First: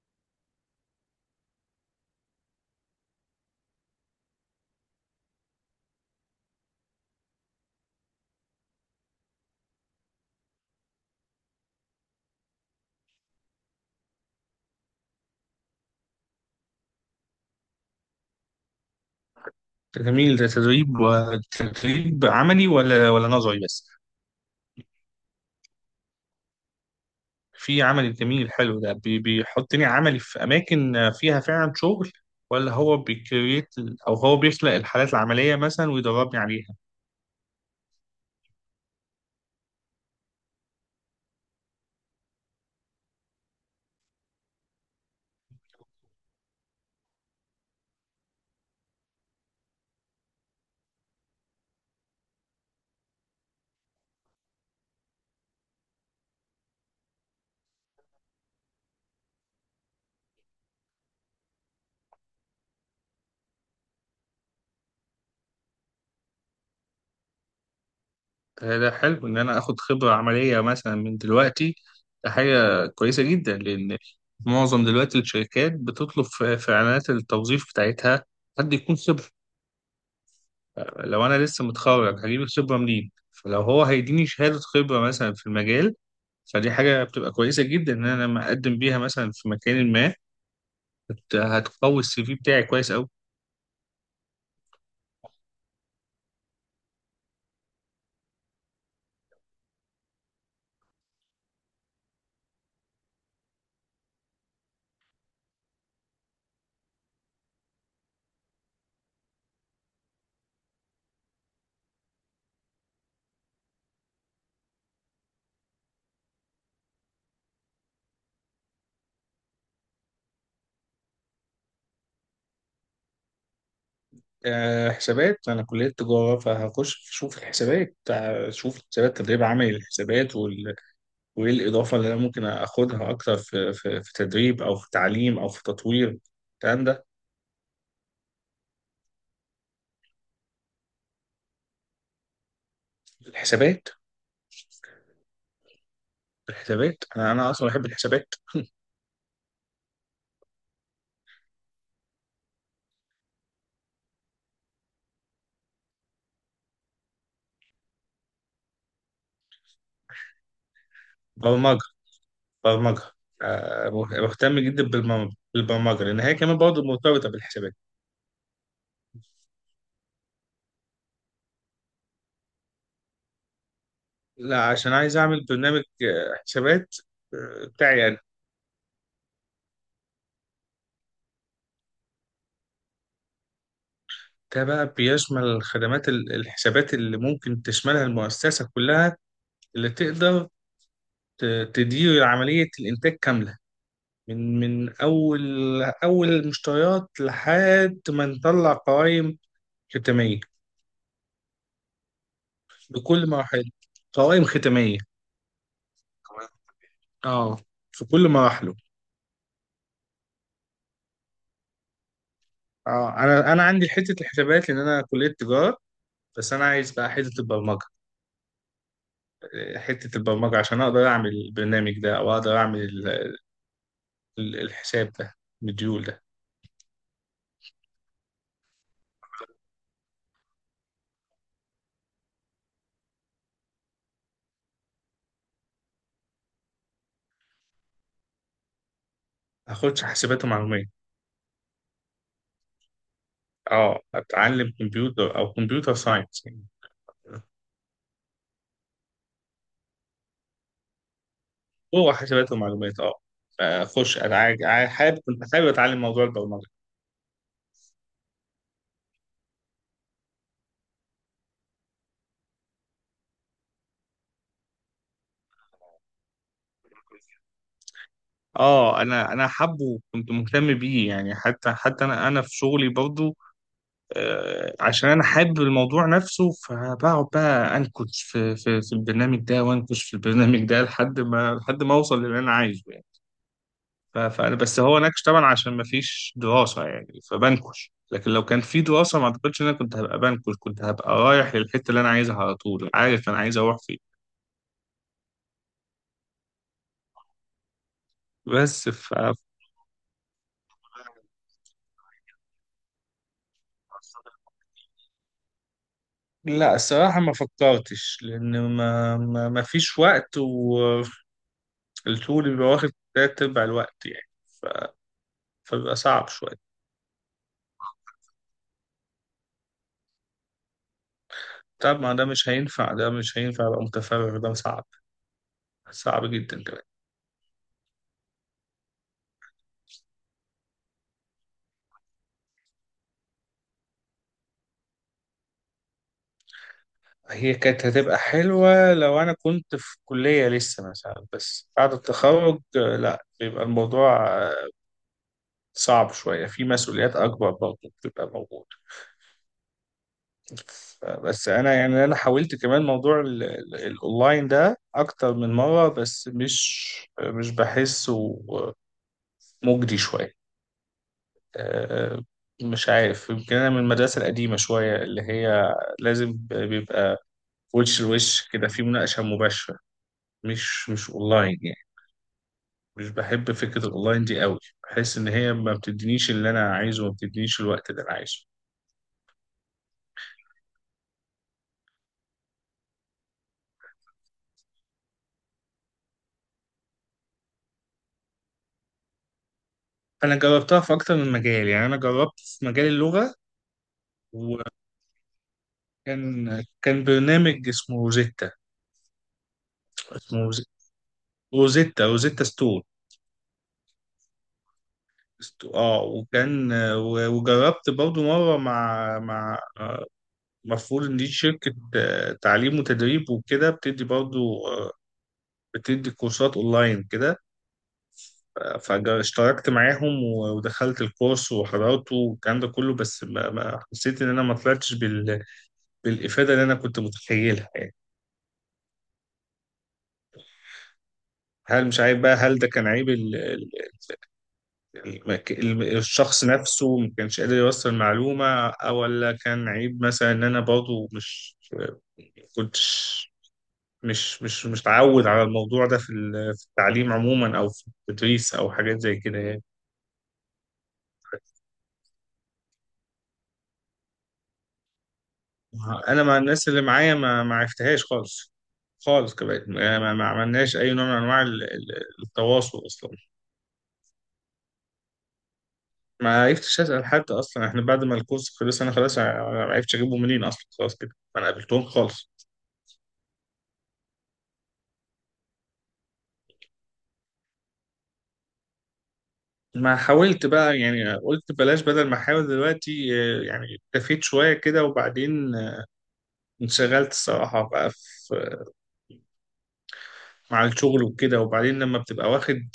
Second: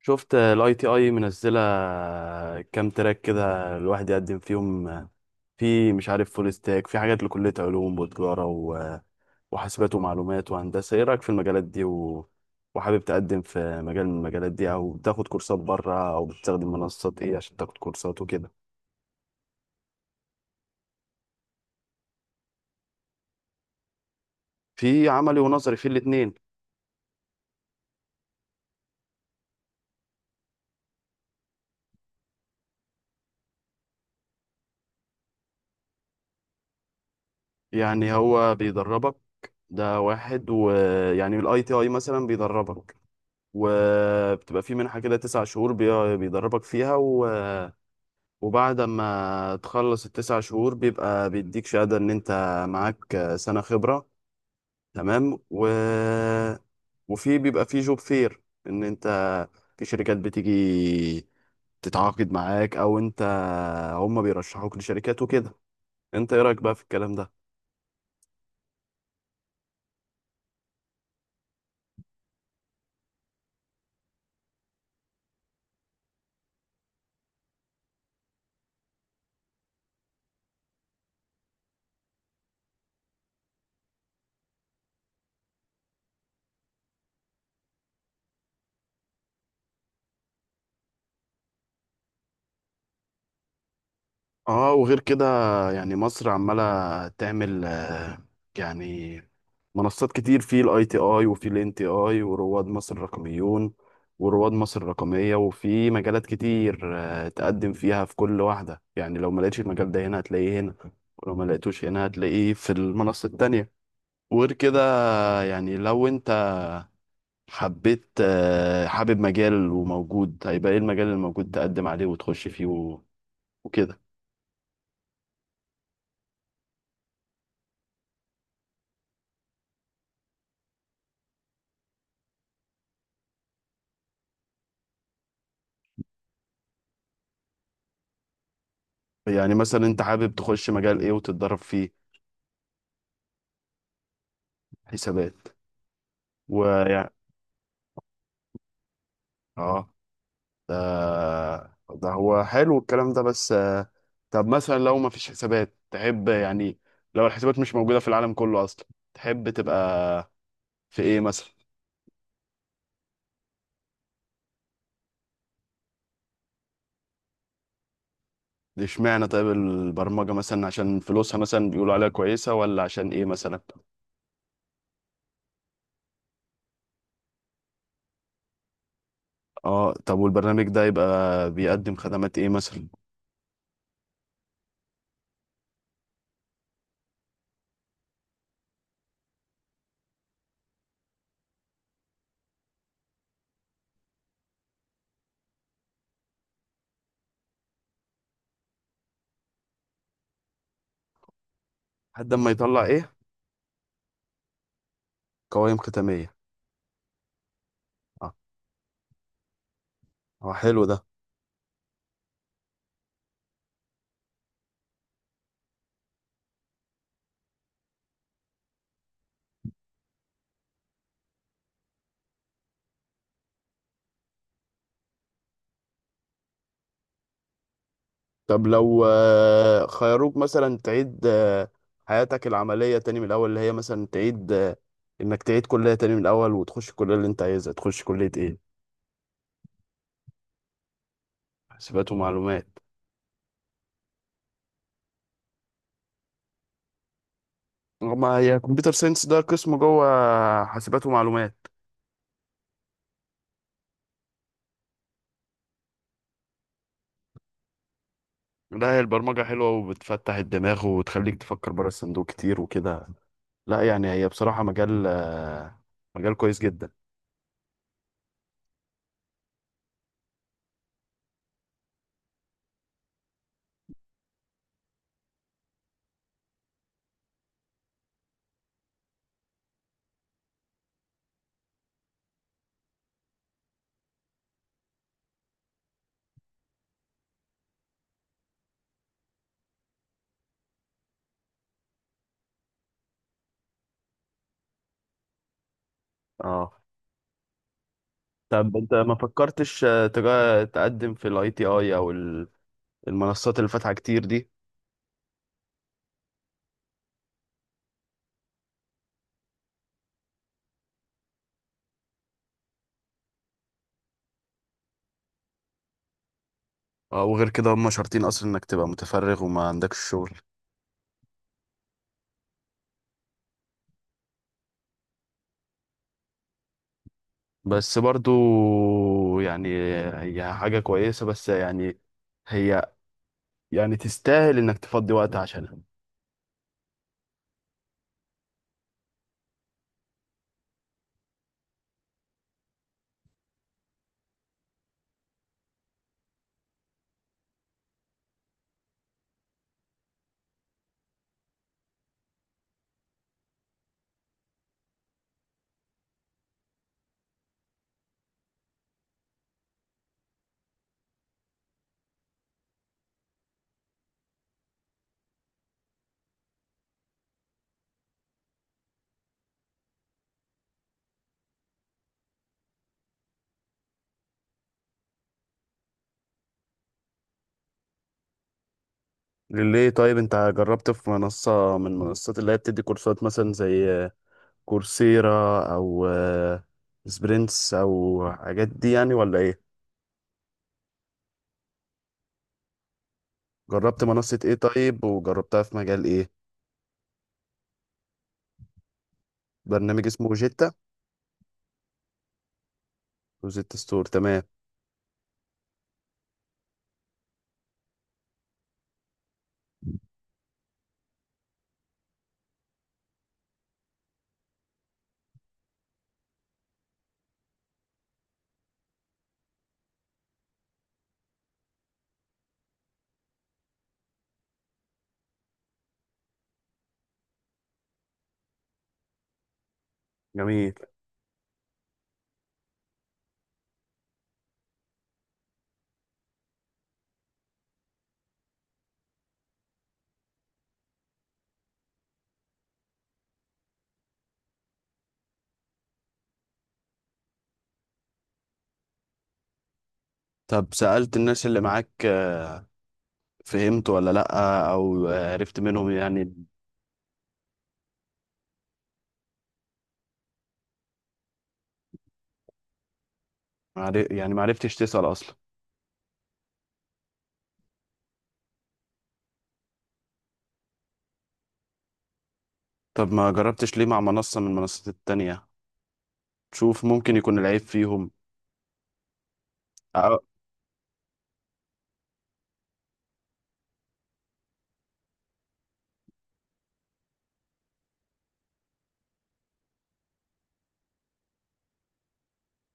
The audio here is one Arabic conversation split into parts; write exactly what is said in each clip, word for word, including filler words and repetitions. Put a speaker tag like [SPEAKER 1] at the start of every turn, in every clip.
[SPEAKER 1] شفت الاي تي اي منزله كام تراك كده الواحد يقدم فيهم. في مش عارف فول ستاك، في حاجات لكليه علوم وتجاره و- وحاسبات ومعلومات وهندسه. ايه رايك في المجالات دي و... وحابب تقدم في مجال من المجالات دي، او بتاخد كورسات بره، او بتستخدم منصات ايه عشان تاخد كورسات وكده؟
[SPEAKER 2] جميل، ده تدريب وتدريب عملي ولا ولا نظري بس؟
[SPEAKER 1] في عملي ونظري، في الاتنين.
[SPEAKER 2] في عملي جميل، حلو ده بي- بيحطني عملي في أماكن فيها فعلا شغل؟ ولا هو بيكريت؟ أو هو بيخلق الحالات العملية مثلا ويدربني عليها؟
[SPEAKER 1] يعني هو بيدربك، ده واحد. ويعني الاي تي اي مثلا بيدربك، وبتبقى في منحة كده تسع شهور بي- بيدربك فيها. وبعد ما تخلص التسع شهور بيبقى بيديك شهادة إن أنت معاك سنة خبرة، تمام. و... وفي بيبقى في جوب فير، إن أنت في شركات بتيجي تتعاقد معاك، أو أنت، هما بيرشحوك لشركات وكده. أنت إيه رأيك بقى في الكلام ده؟
[SPEAKER 2] ده ده حلو إن أنا آخد خبرة عملية مثلا من دلوقتي، ده حاجة كويسة جدا، لأن معظم دلوقتي الشركات بتطلب في في إعلانات التوظيف بتاعتها حد يكون خبرة. لو انا لسه متخرج هجيب الخبره منين؟ فلو هو هيديني شهاده خبره مثلا في المجال، فدي حاجه بتبقى كويسه جدا ان انا لما اقدم بيها مثلا في مكان ما هت- هتقوي السي في بتاعي كويس قوي.
[SPEAKER 1] اه، وغير كده، يعني مصر عمالة تعمل آه، يعني منصات كتير، في الاي تي اي وفي الان تي اي ورواد مصر الرقميون ورواد مصر الرقمية، وفي مجالات كتير آه، تقدم فيها في كل واحدة. يعني لو ما لقيتش المجال ده هنا هتلاقيه هنا، ولو ما لقيتوش هنا هتلاقيه في المنصة التانية. وغير كده آه، يعني لو انت حبيت آه، حابب مجال وموجود، هيبقى ايه المجال الموجود تقدم عليه وتخش فيه و- وكده.
[SPEAKER 2] أه، حسابات، انا كليه تجاره، فهخش اشوف الحسابات، اشوف الحسابات تدريب عملي، الحسابات وال... وايه الاضافه اللي انا ممكن اخدها اكتر في في, في تدريب او في تعليم او في تطوير الكلام ده.
[SPEAKER 1] يعني مثلا انت حابب تخش مجال ايه وتتدرب فيه؟
[SPEAKER 2] الحسابات.
[SPEAKER 1] حسابات،
[SPEAKER 2] الحسابات،
[SPEAKER 1] ويعني
[SPEAKER 2] انا انا اصلا بحب الحسابات.
[SPEAKER 1] اه. ده ده هو حلو الكلام ده، بس آه، طب مثلا لو ما فيش حسابات تحب، يعني لو الحسابات مش موجودة في العالم كله اصلا، تحب تبقى في ايه مثلا؟
[SPEAKER 2] برمجه، برمجة. آه، مهتم جدا بالبرم- بالبرمجة، لأن هي كمان برضه مرتبطة بالحسابات.
[SPEAKER 1] اشمعنى طيب البرمجة مثلا، عشان فلوسها مثلا بيقولوا عليها كويسة، ولا عشان ايه مثلا؟
[SPEAKER 2] لا، عشان عايز أعمل برنامج آه، حسابات آه، بتاعي أنا.
[SPEAKER 1] اه، طب والبرنامج ده يبقى بيقدم خدمات ايه مثلا؟
[SPEAKER 2] ده بقى بيشمل خدمات ال- الحسابات اللي ممكن تشملها المؤسسة كلها، اللي تقدر ت- تدير عملية الإنتاج كاملة، من من أول أول المشتريات لحد ما نطلع قوائم ختامية.
[SPEAKER 1] لحد ما يطلع ايه؟
[SPEAKER 2] بكل مراحل. قوائم ختامية.
[SPEAKER 1] قوائم ختامية.
[SPEAKER 2] اه. في كل
[SPEAKER 1] اه،
[SPEAKER 2] مراحله.
[SPEAKER 1] هو حلو ده.
[SPEAKER 2] اه. انا انا عندي حته الحسابات، لان انا كليه تجاره، بس انا عايز بقى حته البرمجه، حته البرمجه عشان اقدر اعمل البرنامج ده، او اقدر اعمل ال- ال- الحساب ده، مديول ده.
[SPEAKER 1] طب لو آه، خيروك مثلا تعيد آه، حياتك العملية تاني من الأول، اللي هي مثلا تعيد آه، إنك تعيد كلية تاني من الأول، وتخش الكلية اللي أنت عايزها، تخش كلية إيه؟
[SPEAKER 2] هاخدش حسابات ومعلومات.
[SPEAKER 1] حاسبات ومعلومات.
[SPEAKER 2] اه، اتعلم كمبيوتر او كمبيوتر ساينس يعني.
[SPEAKER 1] ما هي كمبيوتر ساينس ده قسم جوه حاسبات ومعلومات.
[SPEAKER 2] هو حسابات ومعلومات، اه. اخش انا عاج- عاي- حابب، كنت حابب اتعلم موضوع البرمجه.
[SPEAKER 1] لا، هي البرمجة حلوة وبتفتح الدماغ وتخليك تفكر بره الصندوق كتير وكده. لا يعني هي بصراحة مجال آه، مجال كويس جدا.
[SPEAKER 2] اه، انا انا حابه وكنت مهتم بيه يعني، حتى حتى انا انا في شغلي برضه. آه، عشان انا حابب الموضوع نفسه، فبقعد بقى انكش في في في البرنامج ده، وانكش في البرنامج ده لحد ما لحد ما اوصل للي انا عايزه يعني. ف- فانا بس هو نكش طبعا عشان ما فيش دراسه يعني، فبنكش، لكن لو كان في دراسه ما اعتقدش ان انا كنت هبقى بنكش، كنت هبقى رايح للحته اللي انا عايزها على طول، عارف انا عايز اروح فين.
[SPEAKER 1] اه، طب
[SPEAKER 2] بس
[SPEAKER 1] انت
[SPEAKER 2] ف
[SPEAKER 1] ما فكرتش آه، تجا- تقدم في الاي تي اي او ال- المنصات اللي فاتحة كتير دي؟
[SPEAKER 2] لا، الصراحة ما فكرتش، لأن ما ما ما فيش وقت، والشغل بيبقى واخد تلات أرباع الوقت يعني، فبيبقى صعب شوية.
[SPEAKER 1] آه، وغير كده هم شرطين اصلا انك تبقى متفرغ وما عندكش شغل.
[SPEAKER 2] طب ما ده مش هينفع، ده مش هينفع أبقى متفرغ، ده صعب، صعب جدا كمان.
[SPEAKER 1] بس برضو يعني هي حاجة كويسة، بس يعني هي، يعني تستاهل انك تفضي وقت عشانها.
[SPEAKER 2] هي كانت هتبقى حلوة لو أنا كنت في كلية لسه مثلا، بس بعد التخرج آه، لا، بيبقى الموضوع آه، صعب شوية، في مسؤوليات أكبر برضه بتبقى موجودة. ف- بس أنا يعني أنا حاولت كمان موضوع ال- ال- الأونلاين ده أكتر من مرة، بس مش مش بحسه مجدي شوية. آه، مش عارف، يمكن انا من المدرسه القديمه شويه، اللي هي لازم بيبقى وش لوش كده في مناقشه مباشره، مش مش اونلاين يعني. مش بحب فكره الاونلاين دي قوي، بحس ان هي ما بتدينيش اللي انا عايزه، وما بتدينيش الوقت اللي انا عايزه.
[SPEAKER 1] ليه طيب انت جربت في منصة من منصات اللي هي بتدي كورسات، مثلا زي كورسيرا او آه، سبرينتس او حاجات دي يعني، ولا ايه؟
[SPEAKER 2] انا جربتها في اكتر من مجال، يعني انا جربت في مجال اللغه،
[SPEAKER 1] جربت منصة ايه
[SPEAKER 2] وكان
[SPEAKER 1] طيب، وجربتها في مجال ايه؟
[SPEAKER 2] كان برنامج اسمه روزيتا.
[SPEAKER 1] برنامج اسمه
[SPEAKER 2] اسمه روزيتا
[SPEAKER 1] جيتا؟
[SPEAKER 2] روزيتا روزيتا ستون.
[SPEAKER 1] وجيتا ستور، تمام.
[SPEAKER 2] است- اه وكان و- وجربت برضو مره مع مع المفروض ان دي شركة آه، تعليم وتدريب وكده، بتدي برضو آه، بتدي كورسات اونلاين كده. فاشتركت معاهم و- ودخلت الكورس وحضرته والكلام ده كله، بس ما ما حسيت ان انا ما طلعتش بال... بالافادة اللي انا كنت متخيلها يعني.
[SPEAKER 1] جميل.
[SPEAKER 2] هل مش عارف بقى، هل ده كان عيب ال... ال... المك- الم- الشخص نفسه ما كانش قادر يوصل المعلومة؟ أو ولا كان عيب مثلا ان انا برضو مش كنتش مش مش مش متعود على الموضوع ده في ال- في التعليم عموما، او في التدريس، او حاجات زي كده يعني.
[SPEAKER 1] طب سألت الناس اللي معاك فهمت ولا لأ، أو عرفت منهم
[SPEAKER 2] انا
[SPEAKER 1] يعني؟
[SPEAKER 2] مع الناس اللي معايا ما ما عرفتهاش خالص، خالص كمان ما, ما ما عملناش اي نوع من انواع ال- ال- التواصل اصلا.
[SPEAKER 1] معر- يعني معرفتش تسأل أصلا؟
[SPEAKER 2] ما عرفتش اسال حد اصلا، احنا بعد ما الكورس خلص انا خلاص، ع- ما عرفتش اجيبه منين اصلا، خلاص كده ما انا قابلتهم خالص.
[SPEAKER 1] طب ما جربتش ليه مع منصة من المنصات التانية، تشوف ممكن يكون العيب فيهم؟
[SPEAKER 2] ما
[SPEAKER 1] أه،
[SPEAKER 2] حاولت بقى يعني، قلت بلاش بدل ما احاول دلوقتي، آه، يعني اكتفيت شويه كده، وبعدين آه، انشغلت الصراحه بقى مع الشغل وكده. وبعدين لما بتبقى واخد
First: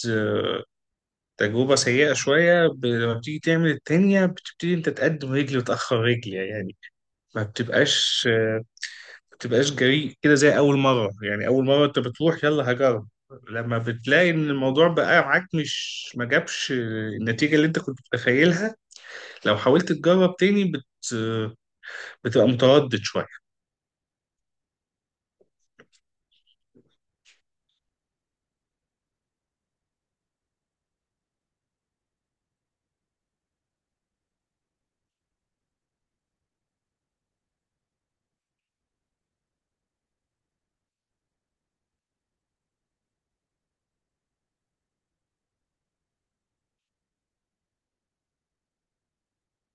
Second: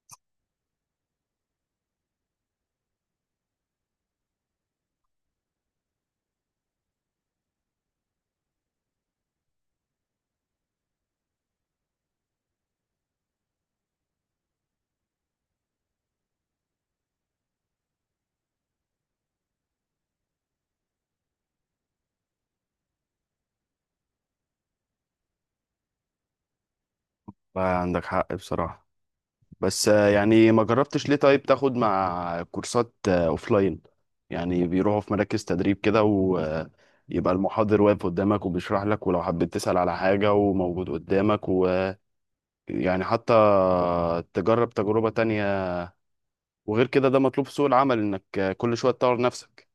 [SPEAKER 2] تجربة سيئة شوية، ب... لما بتيجي تعمل التانية بتبتدي انت تقدم رجل وتأخر رجل يعني، ما بتبقاش ما بتبقاش جريء كده زي أول مرة، يعني أول مرة انت بتروح يلا هجرب. لما بتلاقي ان الموضوع بقى معاك مش ما جابش النتيجة اللي انت كنت متخيلها، لو حاولت تجرب تاني بت... بتبقى متردد شوية.
[SPEAKER 1] عندك حق بصراحة. بس آه، يعني ما جربتش ليه طيب تاخد مع كورسات آه، أوفلاين؟ يعني بيروحوا في مراكز تدريب كده، ويبقى المحاضر واقف قدامك وبيشرح لك، ولو حبيت تسأل على حاجة وموجود قدامك، ويعني حتى تجرب تجربة تانية. وغير كده ده مطلوب في سوق العمل انك كل شويه تطور نفسك.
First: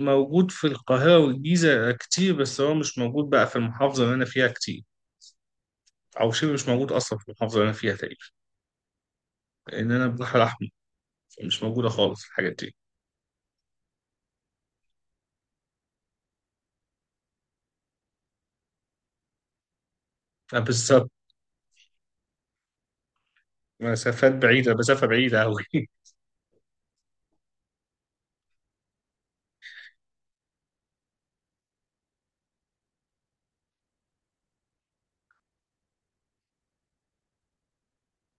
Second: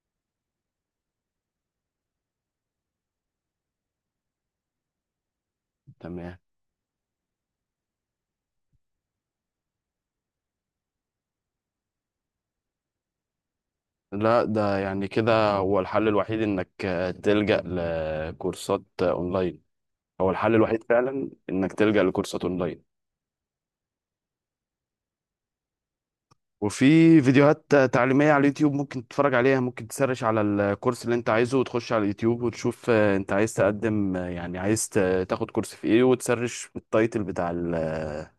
[SPEAKER 2] موجود في القاهرة والجيزة كتير، بس هو مش موجود بقى في المحافظة اللي أنا فيها كتير، او
[SPEAKER 1] تمام.
[SPEAKER 2] شبه مش موجود اصلا في المحافظه اللي انا فيها تقريبا، لان انا البحر الاحمر، فمش موجوده خالص الحاجات دي،
[SPEAKER 1] لا ده يعني كده هو الحل الوحيد انك تلجأ لكورسات اونلاين، هو الحل الوحيد
[SPEAKER 2] فبالظبط.
[SPEAKER 1] فعلا انك تلجأ لكورسات اونلاين.
[SPEAKER 2] مسافات بعيده، مسافه بعيده قوي
[SPEAKER 1] وفي فيديوهات تعليمية على اليوتيوب ممكن تتفرج عليها، ممكن تسرش على الكورس اللي انت عايزه وتخش على اليوتيوب وتشوف آه، انت عايز تقدم آه، يعني عايز ت- تاخد كورس في ايه، وتسرش التايتل بتاع ال- آه،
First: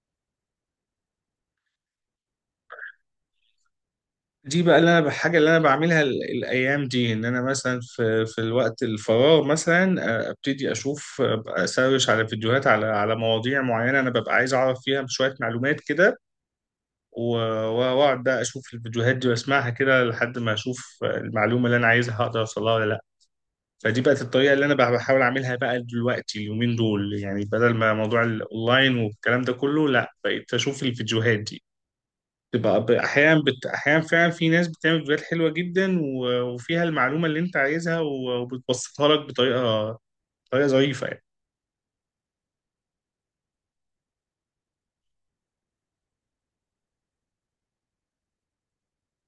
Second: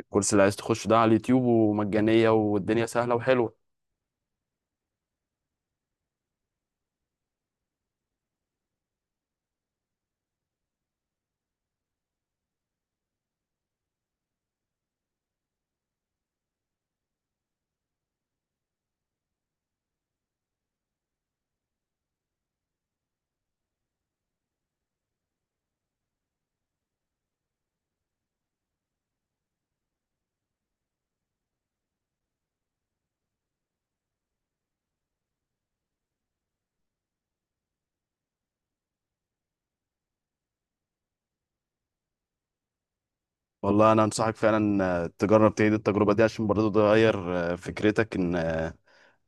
[SPEAKER 1] الكورس اللي عايز تخش ده على اليوتيوب، ومجانية والدنيا سهلة وحلوة.
[SPEAKER 2] دي بقى اللي انا الحاجه اللي انا بعملها ال- الايام دي، ان انا مثلا في في الوقت الفراغ مثلا، آه، ابتدي اشوف، آه، اسرش على فيديوهات على على مواضيع معينه انا ببقى عايز اعرف فيها شويه معلومات كده. و- واقعد بقى اشوف الفيديوهات دي واسمعها كده لحد ما اشوف المعلومه اللي انا عايزها، هقدر اوصلها ولا لا. فدي بقت الطريقة اللي أنا بح- بحاول أعملها بقى دلوقتي اليومين دول يعني، بدل ما موضوع الأونلاين والكلام ده كله، لا، بقيت أشوف الفيديوهات دي. تبقى ب- أحيانا بت... أحيانا فعلا في ناس بتعمل فيديوهات حلوة جدا، و... وفيها المعلومة اللي أنت عايزها، و... وبتبسطها لك بطريقة، طريقة ظريفة يعني.
[SPEAKER 1] والله انا انصحك فعلا آه، تجرب تعيد التجربه دي، عشان برضه تغير آه، فكرتك ان آه،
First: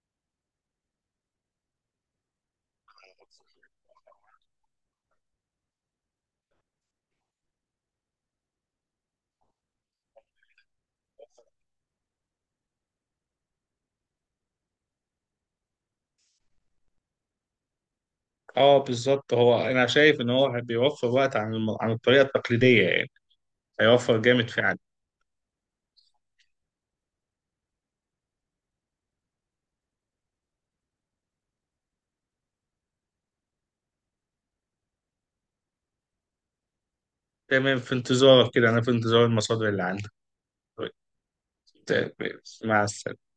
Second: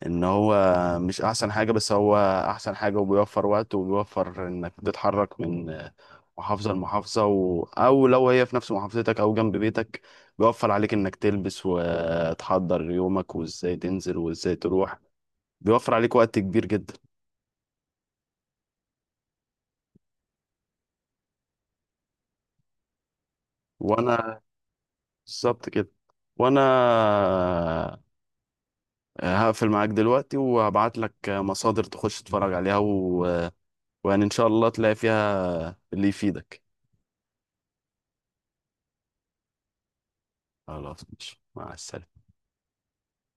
[SPEAKER 1] ان هو مش احسن حاجه، بس هو احسن حاجه، وبيوفر وقت، وبيوفر انك تتحرك من آه، محافظه لمحافظه و... او لو هي في نفس محافظتك او جنب بيتك، بيوفر عليك انك تلبس وتحضر يومك وازاي تنزل وازاي تروح، بيوفر عليك وقت كبير جدا.
[SPEAKER 2] اه بالظبط، هو انا شايف ان هو بيوفر وقت عن الم... عن الطريقه التقليديه يعني، هيوفر
[SPEAKER 1] وانا
[SPEAKER 2] جامد فعلا.
[SPEAKER 1] بالظبط كده. وانا آه، هقفل معاك دلوقتي وهبعت لك مصادر تخش تتفرج عليها و... ويعني ان شاء الله تلاقي فيها اللي يفيدك.
[SPEAKER 2] تمام، في انتظارك كده، انا في انتظار المصادر اللي عندك. طيب،
[SPEAKER 1] خلاص ماشي، مع
[SPEAKER 2] ت-
[SPEAKER 1] السلامة.
[SPEAKER 2] مع السلامه.